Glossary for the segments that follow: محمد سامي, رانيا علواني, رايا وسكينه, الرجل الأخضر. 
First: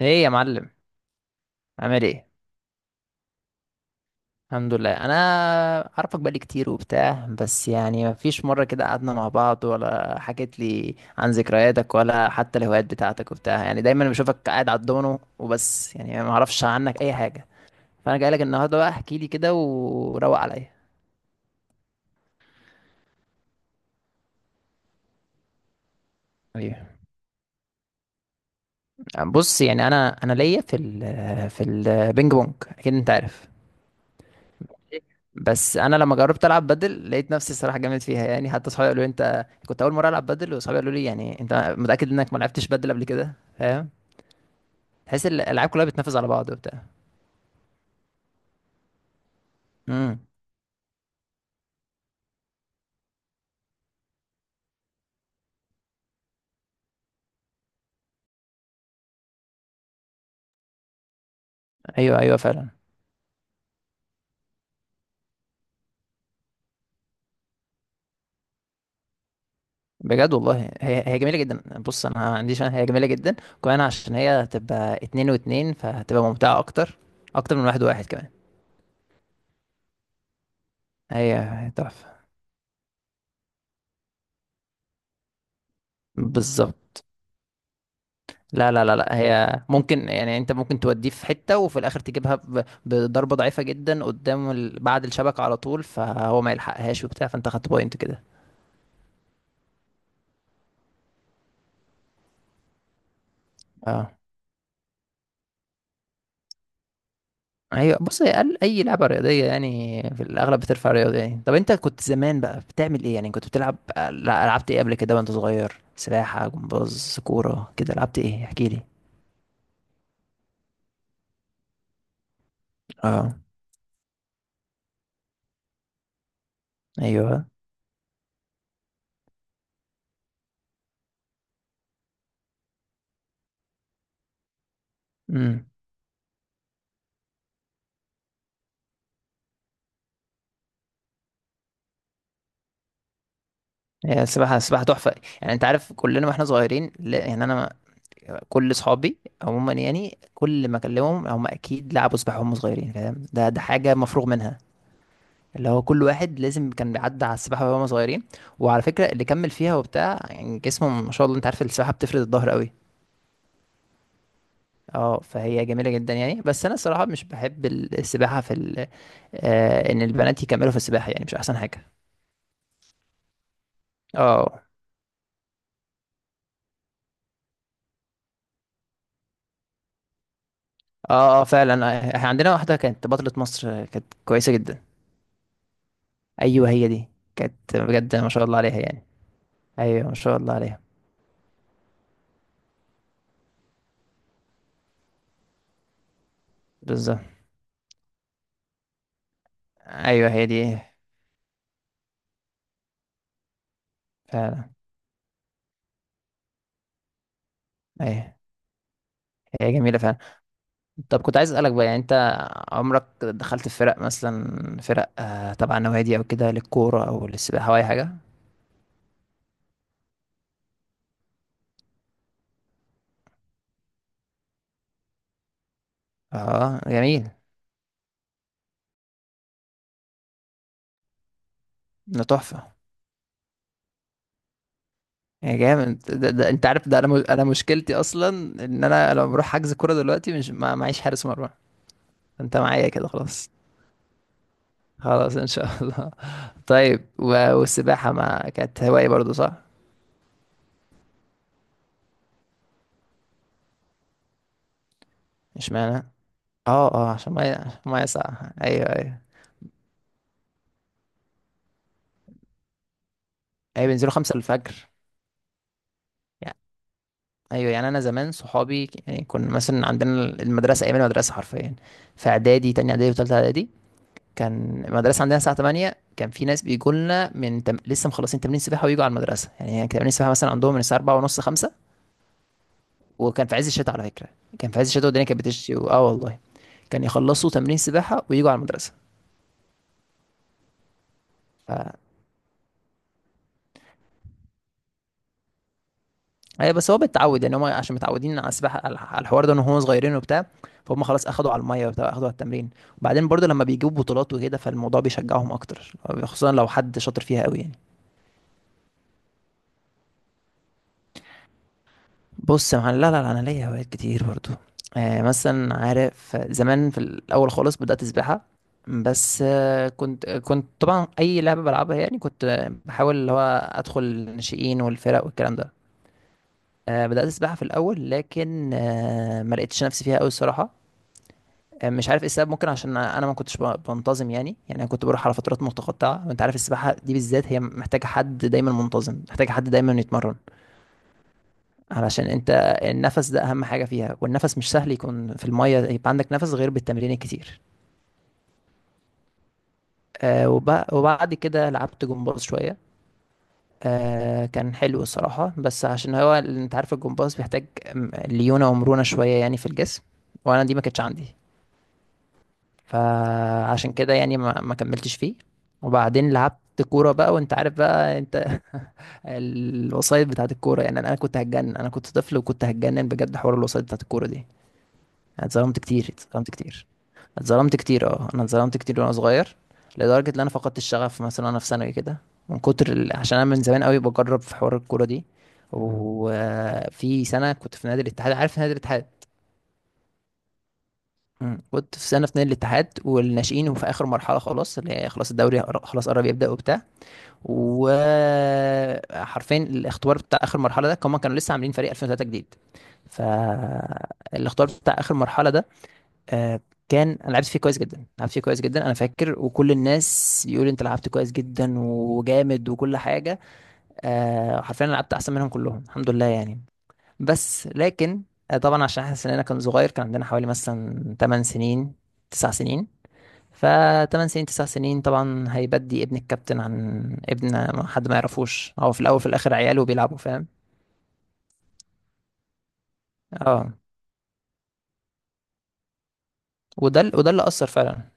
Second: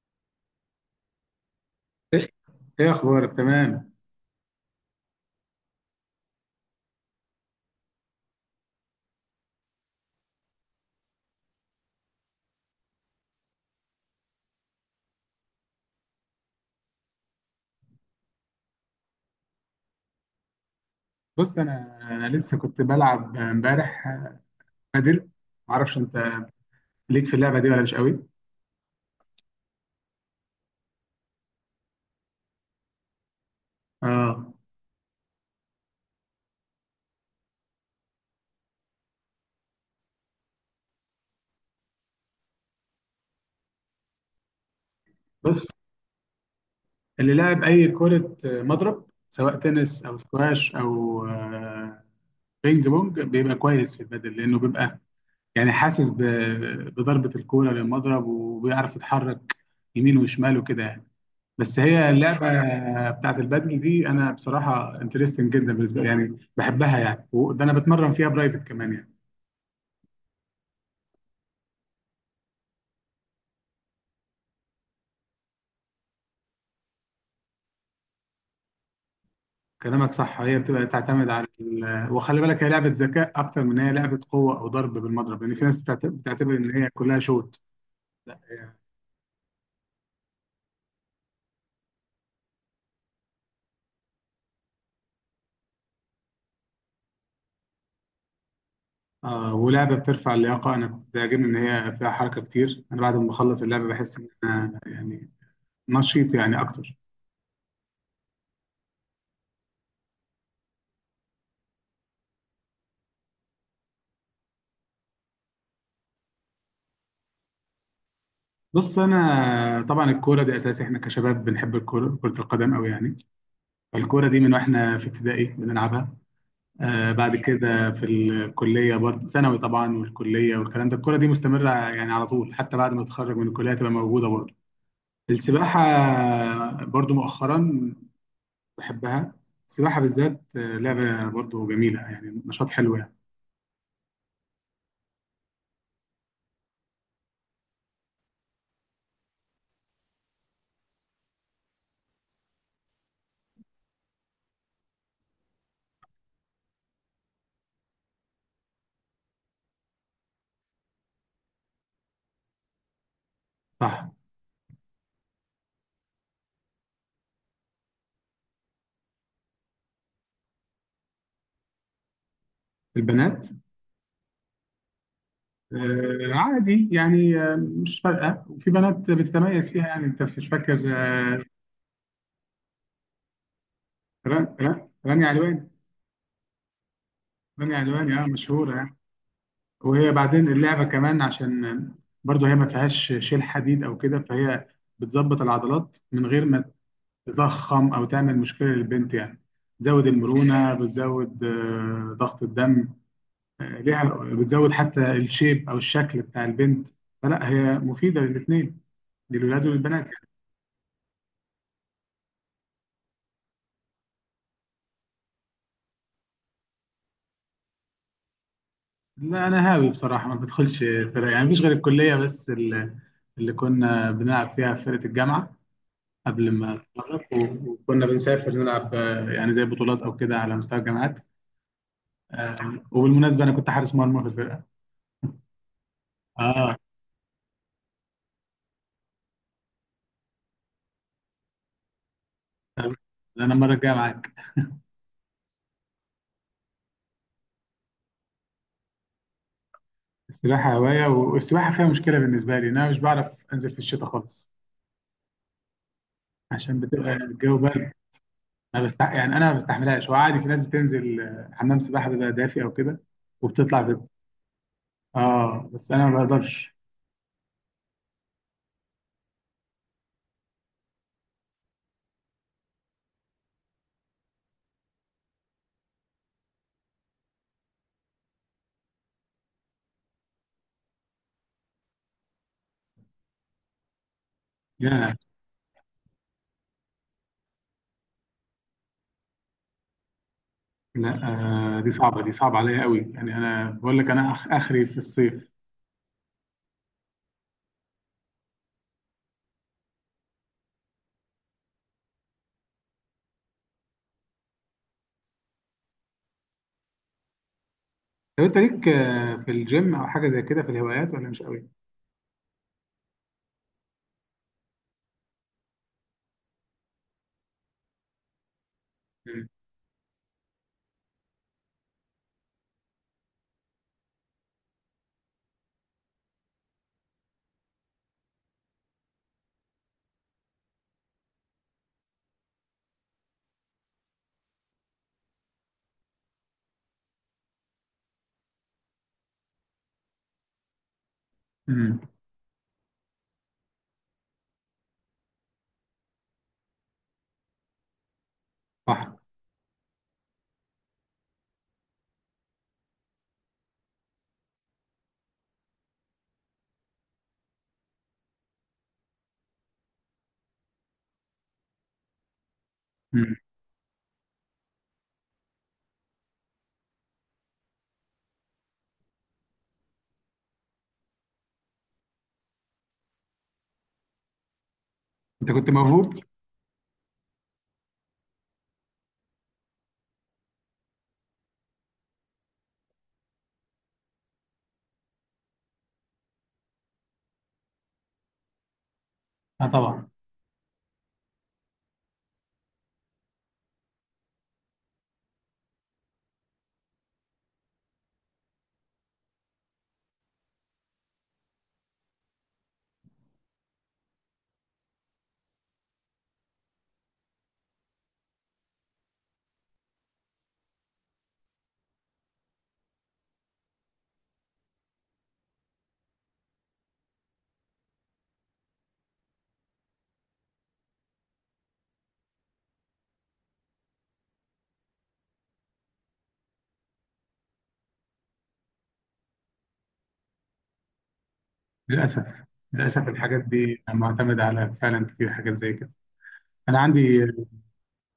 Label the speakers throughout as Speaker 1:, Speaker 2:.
Speaker 1: ايه يا معلم، عامل ايه؟
Speaker 2: ايه ايه اخبارك تمام؟
Speaker 1: الحمد لله. انا عارفك بقالي كتير وبتاع، بس يعني مفيش مره كده قعدنا مع بعض ولا حكيت لي عن ذكرياتك ولا حتى الهوايات بتاعتك وبتاع، يعني دايما بشوفك قاعد على الدومينو وبس، يعني ما اعرفش عنك اي حاجه. فانا جاي لك النهارده بقى، احكي لي كده وروق عليا.
Speaker 2: بص انا لسه كنت بلعب امبارح بادل. معرفش انت
Speaker 1: ايوه،
Speaker 2: ليك في اللعبه دي ولا مش قوي؟
Speaker 1: بص يعني انا ليا في في البينج بونج، اكيد انت عارف.
Speaker 2: اه،
Speaker 1: بس انا لما جربت العب بدل لقيت نفسي الصراحه جامد فيها، يعني حتى صحابي قالوا لي انت كنت اول مره العب بدل، وصحابي قالوا لي يعني انت متاكد انك ما لعبتش بدل قبل كده؟ فاهم؟ تحس
Speaker 2: بص،
Speaker 1: الالعاب كلها بتنافس على بعض وبتاع.
Speaker 2: اللي لعب اي كره مضرب سواء تنس او
Speaker 1: امم
Speaker 2: سكواش او بينج بونج بيبقى كويس في البادل، لانه بيبقى يعني حاسس بضربه الكوره للمضرب، وبيعرف يتحرك يمين وشمال وكده يعني. بس هي
Speaker 1: ايوه ايوه
Speaker 2: اللعبه
Speaker 1: فعلا.
Speaker 2: بتاعت البادل دي انا بصراحه انترستنج جدا بالنسبه لي، يعني بحبها يعني، وده انا بتمرن فيها برايفت كمان يعني.
Speaker 1: بجد والله هي جميله جدا، بص انا ما عنديش، هي جميله جدا كمان عشان هي هتبقى اتنين واتنين فهتبقى ممتعه اكتر، اكتر من واحد وواحد كمان.
Speaker 2: كلامك صح، هي بتبقى تعتمد على
Speaker 1: هي تحفه،
Speaker 2: وخلي بالك هي لعبه ذكاء اكتر من هي لعبه قوه او ضرب بالمضرب، لان في ناس بتعتبر ان
Speaker 1: بالظبط.
Speaker 2: هي كلها شوت. لا
Speaker 1: لا
Speaker 2: هي-
Speaker 1: لا لا لا، هي ممكن، يعني انت ممكن توديه في حتة وفي الاخر تجيبها بضربة ضعيفة جدا قدام بعد الشبكة على طول، فهو ما يلحقهاش وبتاع، فانت خدت بوينت كده.
Speaker 2: آه، ولعبه بترفع اللياقه، انا كنت بيعجبني ان هي فيها حركه كتير. انا بعد ما بخلص اللعبه
Speaker 1: اه،
Speaker 2: بحس ان انا يعني نشيط يعني اكتر.
Speaker 1: ايوه، بص اي لعبة رياضية يعني في الاغلب بترفع رياضة. يعني طب انت كنت زمان بقى بتعمل ايه؟ يعني كنت بتلعب، لا، لعبت ايه قبل كده وانت صغير؟ سباحة، جمباز، كورة كده، لعبت ايه؟ احكي لي.
Speaker 2: بص انا طبعا الكوره دي اساسي، احنا كشباب بنحب الكوره، كره القدم قوي يعني.
Speaker 1: اه،
Speaker 2: الكورة دي من واحنا في ابتدائي بنلعبها. آه، بعد
Speaker 1: ايوه،
Speaker 2: كده في الكلية برضه، ثانوي طبعا والكلية والكلام ده الكورة دي مستمرة يعني على طول، حتى بعد ما تتخرج من الكلية تبقى موجودة برضه.
Speaker 1: امم
Speaker 2: السباحة برضه مؤخرا بحبها. السباحة بالذات لعبة برضه جميلة يعني، نشاط حلو يعني.
Speaker 1: هي السباحة، السباحة تحفة. يعني انت عارف كلنا واحنا صغيرين، لا يعني انا كل صحابي عموما، يعني كل ما اكلمهم هم اكيد لعبوا سباحه وهم صغيرين، فاهم؟ ده حاجه مفروغ منها، اللي هو كل واحد لازم كان بيعدي على السباحه وهم صغيرين. وعلى فكره اللي كمل فيها وبتاع يعني جسمه ما شاء الله، انت عارف السباحه بتفرد الظهر قوي.
Speaker 2: صح.
Speaker 1: اه، فهي جميله جدا يعني، بس انا الصراحه مش بحب السباحه في آه، ان البنات يكملوا في السباحه، يعني مش احسن حاجه.
Speaker 2: البنات؟
Speaker 1: اه
Speaker 2: آه، عادي يعني، آه مش فارقة، وفي بنات بتتميز فيها يعني، انت مش فاكر؟
Speaker 1: اه،
Speaker 2: آه،
Speaker 1: اه فعلا، احنا عندنا واحده كانت بطله مصر، كانت كويسه جدا.
Speaker 2: رانيا علواني.
Speaker 1: ايوه هي دي، كانت
Speaker 2: رانيا علواني
Speaker 1: بجد
Speaker 2: اه
Speaker 1: ما شاء الله عليها
Speaker 2: مشهورة.
Speaker 1: يعني. ايوه
Speaker 2: وهي
Speaker 1: ما شاء
Speaker 2: بعدين
Speaker 1: الله عليها،
Speaker 2: اللعبة كمان عشان برضو هي ما فيهاش شيل حديد أو كده، فهي بتظبط العضلات من غير ما
Speaker 1: بالظبط.
Speaker 2: تضخم أو تعمل مشكلة للبنت يعني. بتزود
Speaker 1: ايوه هي
Speaker 2: المرونة،
Speaker 1: دي،
Speaker 2: بتزود ضغط الدم ليها،
Speaker 1: فعلا.
Speaker 2: بتزود حتى الشيب أو الشكل بتاع البنت. فلا، هي مفيدة
Speaker 1: ايوه
Speaker 2: للاتنين، للولاد
Speaker 1: هي جميله
Speaker 2: وللبنات
Speaker 1: فعلا.
Speaker 2: يعني.
Speaker 1: طب كنت عايز اسالك بقى، يعني انت عمرك دخلت في فرق مثلا، فرق آه تبع نوادي او كده، للكوره او للسباحه او اي حاجه؟
Speaker 2: لا، أنا هاوي بصراحة، ما بدخلش فرق يعني. مفيش غير الكلية بس، اللي كنا بنلعب فيها في فرقة الجامعة قبل ما
Speaker 1: اه
Speaker 2: اتخرج.
Speaker 1: جميل،
Speaker 2: وكنا بنسافر نلعب يعني زي بطولات او كده على مستوى الجامعات.
Speaker 1: ده
Speaker 2: آه،
Speaker 1: تحفه.
Speaker 2: وبالمناسبه انا كنت حارس مرمى في الفرقه.
Speaker 1: يا جامد ده, ده انت
Speaker 2: اه.
Speaker 1: عارف، ده انا مش- انا مشكلتي اصلا ان انا لما بروح حجز كوره دلوقتي مش، ما معيش حارس مرمى. انت معايا
Speaker 2: تمام.
Speaker 1: كده خلاص،
Speaker 2: انا المره الجايه معاك.
Speaker 1: خلاص ان شاء الله. طيب والسباحه ما كانت هوايه برضو صح؟
Speaker 2: السباحه هوايه، والسباحه فيها مشكله بالنسبه لي إن انا مش بعرف انزل في الشتاء خالص،
Speaker 1: مش معنى،
Speaker 2: عشان
Speaker 1: اه اه
Speaker 2: بتبقى
Speaker 1: عشان ميه،
Speaker 2: الجو
Speaker 1: عشان
Speaker 2: برد.
Speaker 1: ميه ساقعه،
Speaker 2: انا
Speaker 1: ايوه ايوه.
Speaker 2: يعني انا ما بستحملهاش. وعادي في ناس بتنزل، حمام سباحه بيبقى دافي او كده وبتطلع
Speaker 1: اي
Speaker 2: بيبقى.
Speaker 1: بينزلوا خمسة الفجر
Speaker 2: اه بس انا ما
Speaker 1: يعني.
Speaker 2: بقدرش.
Speaker 1: ايوه يعني انا زمان صحابي يعني كنا مثلا عندنا المدرسه، ايام المدرسه حرفيا في اعدادي، تاني اعدادي وتالتة اعدادي، كان المدرسه عندنا الساعه 8، كان في ناس بيجوا لنا من لسه مخلصين تمرين سباحه ويجوا على المدرسه، يعني كان تمرين سباحه مثلا عندهم من الساعه 4 ونص 5، وكان في عز الشتاء على فكره. كان في عز الشتاء
Speaker 2: لا،
Speaker 1: والدنيا كانت بتشتي اه والله. كان يخلصوا تمرين سباحه ويجوا على المدرسه.
Speaker 2: لا، آه دي صعبه، دي صعبه عليا قوي يعني. انا بقول لك انا اخري في الصيف.
Speaker 1: اي بس هو بيتعود يعني، هم عشان متعودين على السباحه، على على الحوار ده، ان هم صغيرين وبتاع، فهم خلاص اخدوا على الميه وبتاع، اخدوا على التمرين. وبعدين برضو لما بيجيبوا بطولات وكده، فالموضوع بيشجعهم اكتر، خصوصا لو حد شاطر فيها قوي يعني.
Speaker 2: طب انت ليك في الجيم او حاجه زي كده في الهوايات، ولا مش قوي؟
Speaker 1: بص يا معلم، لا لا لا، انا ليا هوايات كتير برضو. آه مثلا عارف، زمان في الاول خالص بدات سباحه، بس
Speaker 2: مم.
Speaker 1: كنت، كنت طبعا اي لعبه بلعبها، يعني كنت، بحاول اللي هو ادخل الناشئين والفرق والكلام ده. بدات سباحه في الاول لكن ما لقيتش نفسي فيها قوي الصراحه، مش عارف ايه السبب. ممكن عشان انا ما كنتش بنتظم، يعني انا كنت بروح على فترات متقطعه، وانت عارف السباحه دي بالذات هي محتاجه حد دايما منتظم، محتاجه حد دايما يتمرن،
Speaker 2: مم.
Speaker 1: علشان انت النفس ده اهم حاجه فيها، والنفس مش سهل يكون في الميه يبقى عندك نفس غير بالتمرين الكتير.
Speaker 2: صح.
Speaker 1: وبعد كده لعبت جمباز شويه، آه، كان حلو الصراحه، بس عشان هو انت عارف الجمباز بيحتاج ليونه ومرونه شويه يعني في الجسم، وانا دي ما كانتش عندي،
Speaker 2: مم.
Speaker 1: فعشان كده يعني ما كملتش فيه. وبعدين لعبت كورة بقى، وانت عارف بقى انت الوسايط بتاعت الكورة، يعني انا كنت هتجنن، انا كنت طفل وكنت هتجنن بجد حوار الوسايط بتاعت الكورة دي. أنا
Speaker 2: انت كنت
Speaker 1: اتظلمت كتير،
Speaker 2: موهوب.
Speaker 1: اتظلمت كتير، اتظلمت كتير اه، انا اتظلمت كتير وانا صغير، لدرجة ان انا فقدت الشغف مثلا وانا في ثانوي كده، من كتر عشان انا من زمان قوي بجرب في حوار الكورة دي. وفي سنة كنت في نادي الاتحاد، عارف نادي الاتحاد؟
Speaker 2: اه طبعا.
Speaker 1: مم. كنت في سنه اتنين الاتحاد والناشئين، وفي اخر مرحله خلاص، اللي هي خلاص الدوري خلاص قرب يبدا وبتاع، وحرفيا الاختبار بتاع اخر مرحله ده كمان، كانوا لسه عاملين فريق 2003 جديد. فالاختبار بتاع اخر مرحله ده، آه، كان انا لعبت فيه كويس جدا، لعبت فيه كويس جدا انا فاكر، وكل الناس يقول انت لعبت كويس جدا وجامد وكل حاجه. آه، حرفيا أنا لعبت احسن منهم كلهم الحمد لله يعني. بس لكن، آه، طبعا عشان احنا سننا كان صغير، كان عندنا حوالي مثلا 8 سنين 9 سنين، ف 8 سنين 9 سنين، طبعا هيبدي ابن الكابتن عن ابن، ما حد ما يعرفوش هو، في الاول في الاخر عياله بيلعبوا، فاهم؟
Speaker 2: للاسف، للاسف الحاجات
Speaker 1: اه.
Speaker 2: دي معتمده على فعلا كتير حاجات زي كده. انا عندي.
Speaker 1: وده اللي اثر فعلا،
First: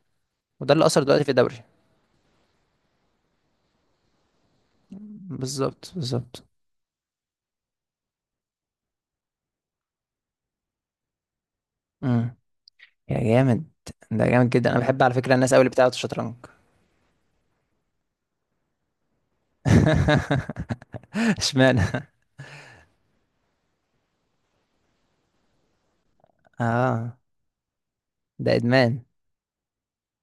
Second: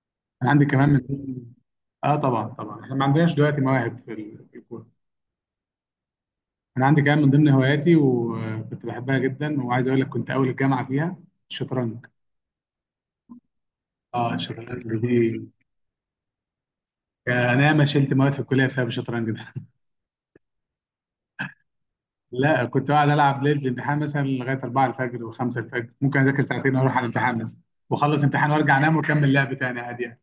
Speaker 2: انا عندي
Speaker 1: وده اللي
Speaker 2: كمان من
Speaker 1: اثر دلوقتي في
Speaker 2: ضمن.
Speaker 1: الدوري.
Speaker 2: اه طبعا طبعا، احنا ما عندناش دلوقتي مواهب في الكوره.
Speaker 1: بالظبط بالظبط.
Speaker 2: انا عندي كمان من ضمن هواياتي، وكنت بحبها جدا، وعايز اقول لك كنت اول الجامعه فيها: الشطرنج.
Speaker 1: امم يا جامد، ده
Speaker 2: اه
Speaker 1: جامد جدا. انا
Speaker 2: الشطرنج
Speaker 1: بحب
Speaker 2: دي،
Speaker 1: على فكره الناس قوي اللي بتلعب الشطرنج.
Speaker 2: انا ما شلت مواد في الكليه بسبب الشطرنج ده.
Speaker 1: اشمعنى؟
Speaker 2: لا، كنت قاعد العب ليله الامتحان مثلا لغايه 4 الفجر و5 الفجر، ممكن اذاكر ساعتين واروح على
Speaker 1: اه.
Speaker 2: الامتحان مثلا، واخلص امتحان
Speaker 1: ده
Speaker 2: وارجع انام
Speaker 1: ادمان،
Speaker 2: واكمل لعب تاني عادي يعني.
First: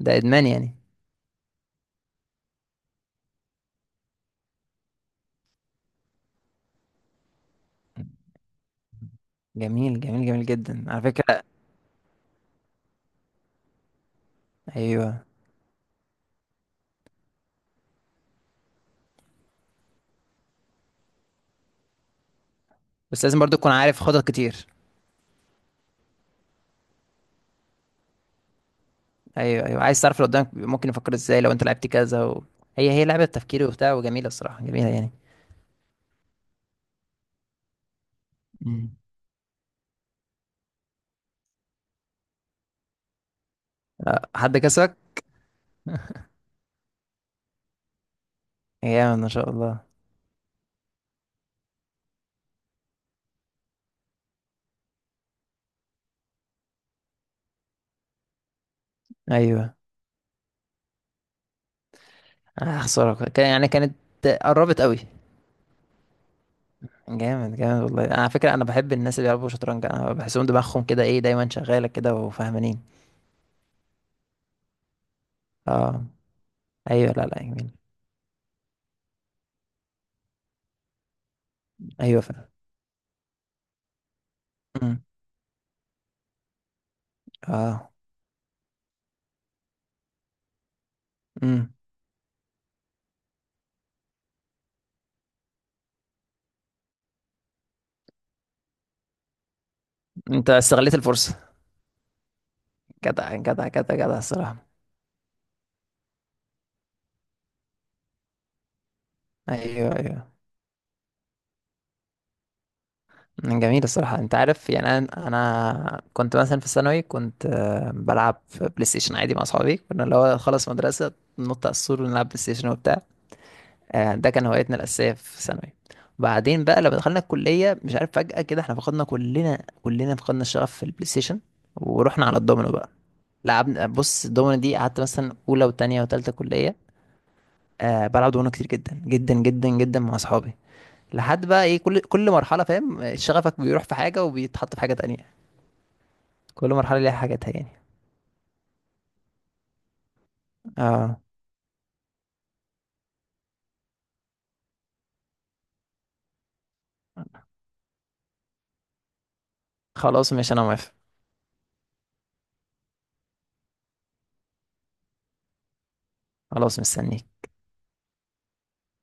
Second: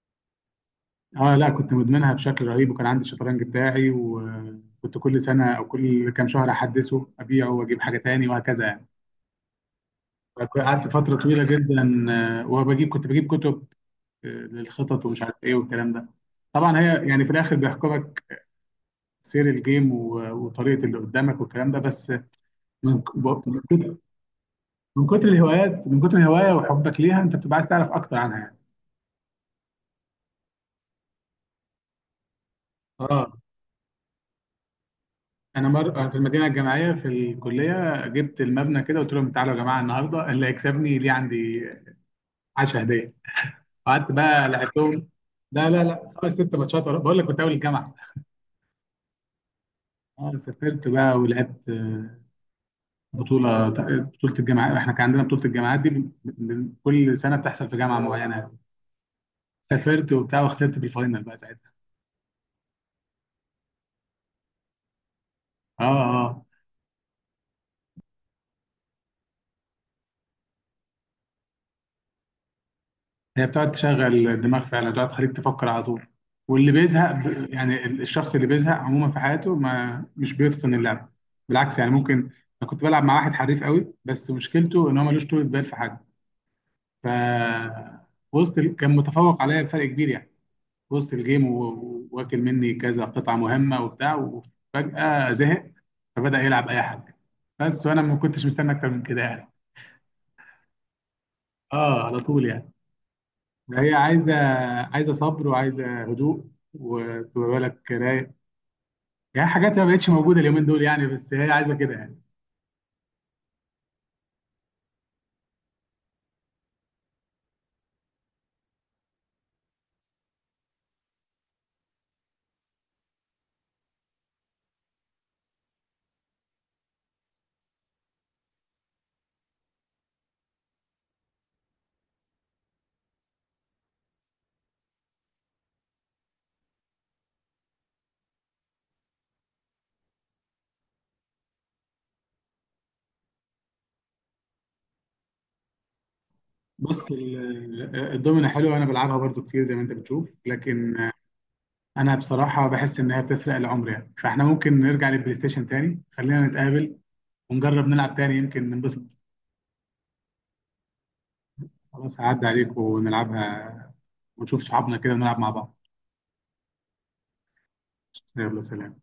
Speaker 1: ده ادمان يعني.
Speaker 2: اه لا، كنت مدمنها بشكل رهيب، وكان عندي الشطرنج بتاعي، وكنت كل سنه او كل كام شهر احدثه، ابيعه واجيب حاجه تاني وهكذا يعني.
Speaker 1: جميل جميل جميل جدا
Speaker 2: قعدت
Speaker 1: على
Speaker 2: فتره طويله
Speaker 1: فكرة.
Speaker 2: جدا، وبجيب، كنت بجيب كتب للخطط ومش
Speaker 1: ايوه،
Speaker 2: عارف ايه والكلام ده. طبعا هي يعني في الاخر بيحكمك سير الجيم، وطريقه اللي قدامك والكلام ده. بس من
Speaker 1: بس لازم برضو تكون عارف خطط كتير.
Speaker 2: من كتر الهوايات، من كتر الهوايه وحبك ليها، انت بتبقى عايز تعرف اكتر عنها يعني.
Speaker 1: ايوه ايوه، عايز تعرف اللي قدامك ممكن يفكر ازاي لو انت لعبت كذا هي لعبه
Speaker 2: اه.
Speaker 1: تفكيري وبتاع، وجميله الصراحه، جميله يعني.
Speaker 2: انا أنا في المدينه الجامعيه في الكليه جبت المبنى
Speaker 1: مم.
Speaker 2: كده، قلت لهم تعالوا يا جماعه النهارده، اللي هيكسبني ليه عندي 10 هديه. قعدت
Speaker 1: أه،
Speaker 2: بقى
Speaker 1: حد كسبك؟
Speaker 2: لعبتهم. لا لا لا، خمس ست ماتشات بقول لك كنت اول الجامعه.
Speaker 1: جامد ما شاء الله.
Speaker 2: اه، سافرت بقى ولعبت، بطوله، بطوله الجامعات، احنا كان عندنا بطوله الجامعات دي كل سنه بتحصل في جامعه معينه.
Speaker 1: ايوه،
Speaker 2: سافرت وبتاع، وخسرت في الفاينل بقى ساعتها.
Speaker 1: آه، خساره، كان يعني، كانت قربت قوي.
Speaker 2: اه، اه.
Speaker 1: جامد جامد والله، على فكره انا بحب الناس اللي بيلعبوا شطرنج، انا بحسهم دماغهم كده ايه، دايما شغاله كده وفاهمانين.
Speaker 2: هي بتقعد تشغل الدماغ فعلا، بتقعد تخليك تفكر على
Speaker 1: اه،
Speaker 2: طول. واللي
Speaker 1: ايوه، لا لا جميل.
Speaker 2: يعني الشخص اللي بيزهق عموما في حياته، ما مش بيتقن اللعبة. بالعكس يعني،
Speaker 1: ايوه
Speaker 2: ممكن.
Speaker 1: فعلا.
Speaker 2: انا كنت بلعب مع واحد حريف قوي، بس مشكلته ان
Speaker 1: أمم،
Speaker 2: هو ملوش طولة بال في حاجة. ف
Speaker 1: اه.
Speaker 2: كان متفوق عليا بفرق كبير يعني، وسط الجيم،
Speaker 1: امم
Speaker 2: واكل مني كذا قطعة مهمة وبتاع، وفجأة زهق، فبدأ يلعب اي حاجة بس، وانا ما كنتش مستني اكتر من كده يعني.
Speaker 1: انت استغليت الفرصه.
Speaker 2: اه على طول يعني.
Speaker 1: جدع جدع
Speaker 2: هي
Speaker 1: جدع جدع
Speaker 2: عايزه،
Speaker 1: الصراحه.
Speaker 2: عايزه صبر، وعايزه هدوء، وتبقى بالك رايق يعني. حاجات ما
Speaker 1: ايوه
Speaker 2: بقتش
Speaker 1: ايوه.
Speaker 2: موجوده اليومين دول يعني، بس هي عايزه كده يعني.
Speaker 1: جميل الصراحة. انت عارف يعني، انا كنت مثلا في الثانوي كنت، بلعب في بلاي ستيشن عادي مع اصحابي، كنا اللي هو خلص مدرسة ننط على السور ونلعب بلاي ستيشن وبتاع. آه، ده كان هوايتنا الأساسية في الثانوي. بعدين بقى لما دخلنا الكلية، مش عارف فجأة كده احنا فقدنا كلنا، كلنا فقدنا الشغف في البلاي ستيشن ورحنا على الدومينو بقى. لعبنا، بص الدومينو دي قعدت مثلا أولى وتانية وتالتة كلية، بلعب دومينو كتير جدا جدا جدا جدا مع اصحابي. لحد بقى ايه، كل مرحله، فاهم شغفك بيروح في حاجه وبيتحط في حاجه تانية، كل مرحلة
Speaker 2: بص
Speaker 1: ليها حاجاتها يعني.
Speaker 2: الدومينه حلوه، انا بلعبها برضو كتير زي ما انت بتشوف، لكن
Speaker 1: اه،
Speaker 2: انا بصراحه بحس ان هي بتسرق العمر يعني. فاحنا ممكن نرجع للبلاي ستيشن تاني، خلينا نتقابل ونجرب نلعب تاني يمكن ننبسط.
Speaker 1: خلاص ماشي انا موافق.
Speaker 2: خلاص، هعدي عليك ونلعبها، ونشوف صحابنا كده ونلعب مع بعض.
Speaker 1: خلاص مستنيك.
Speaker 2: يلا، سلام.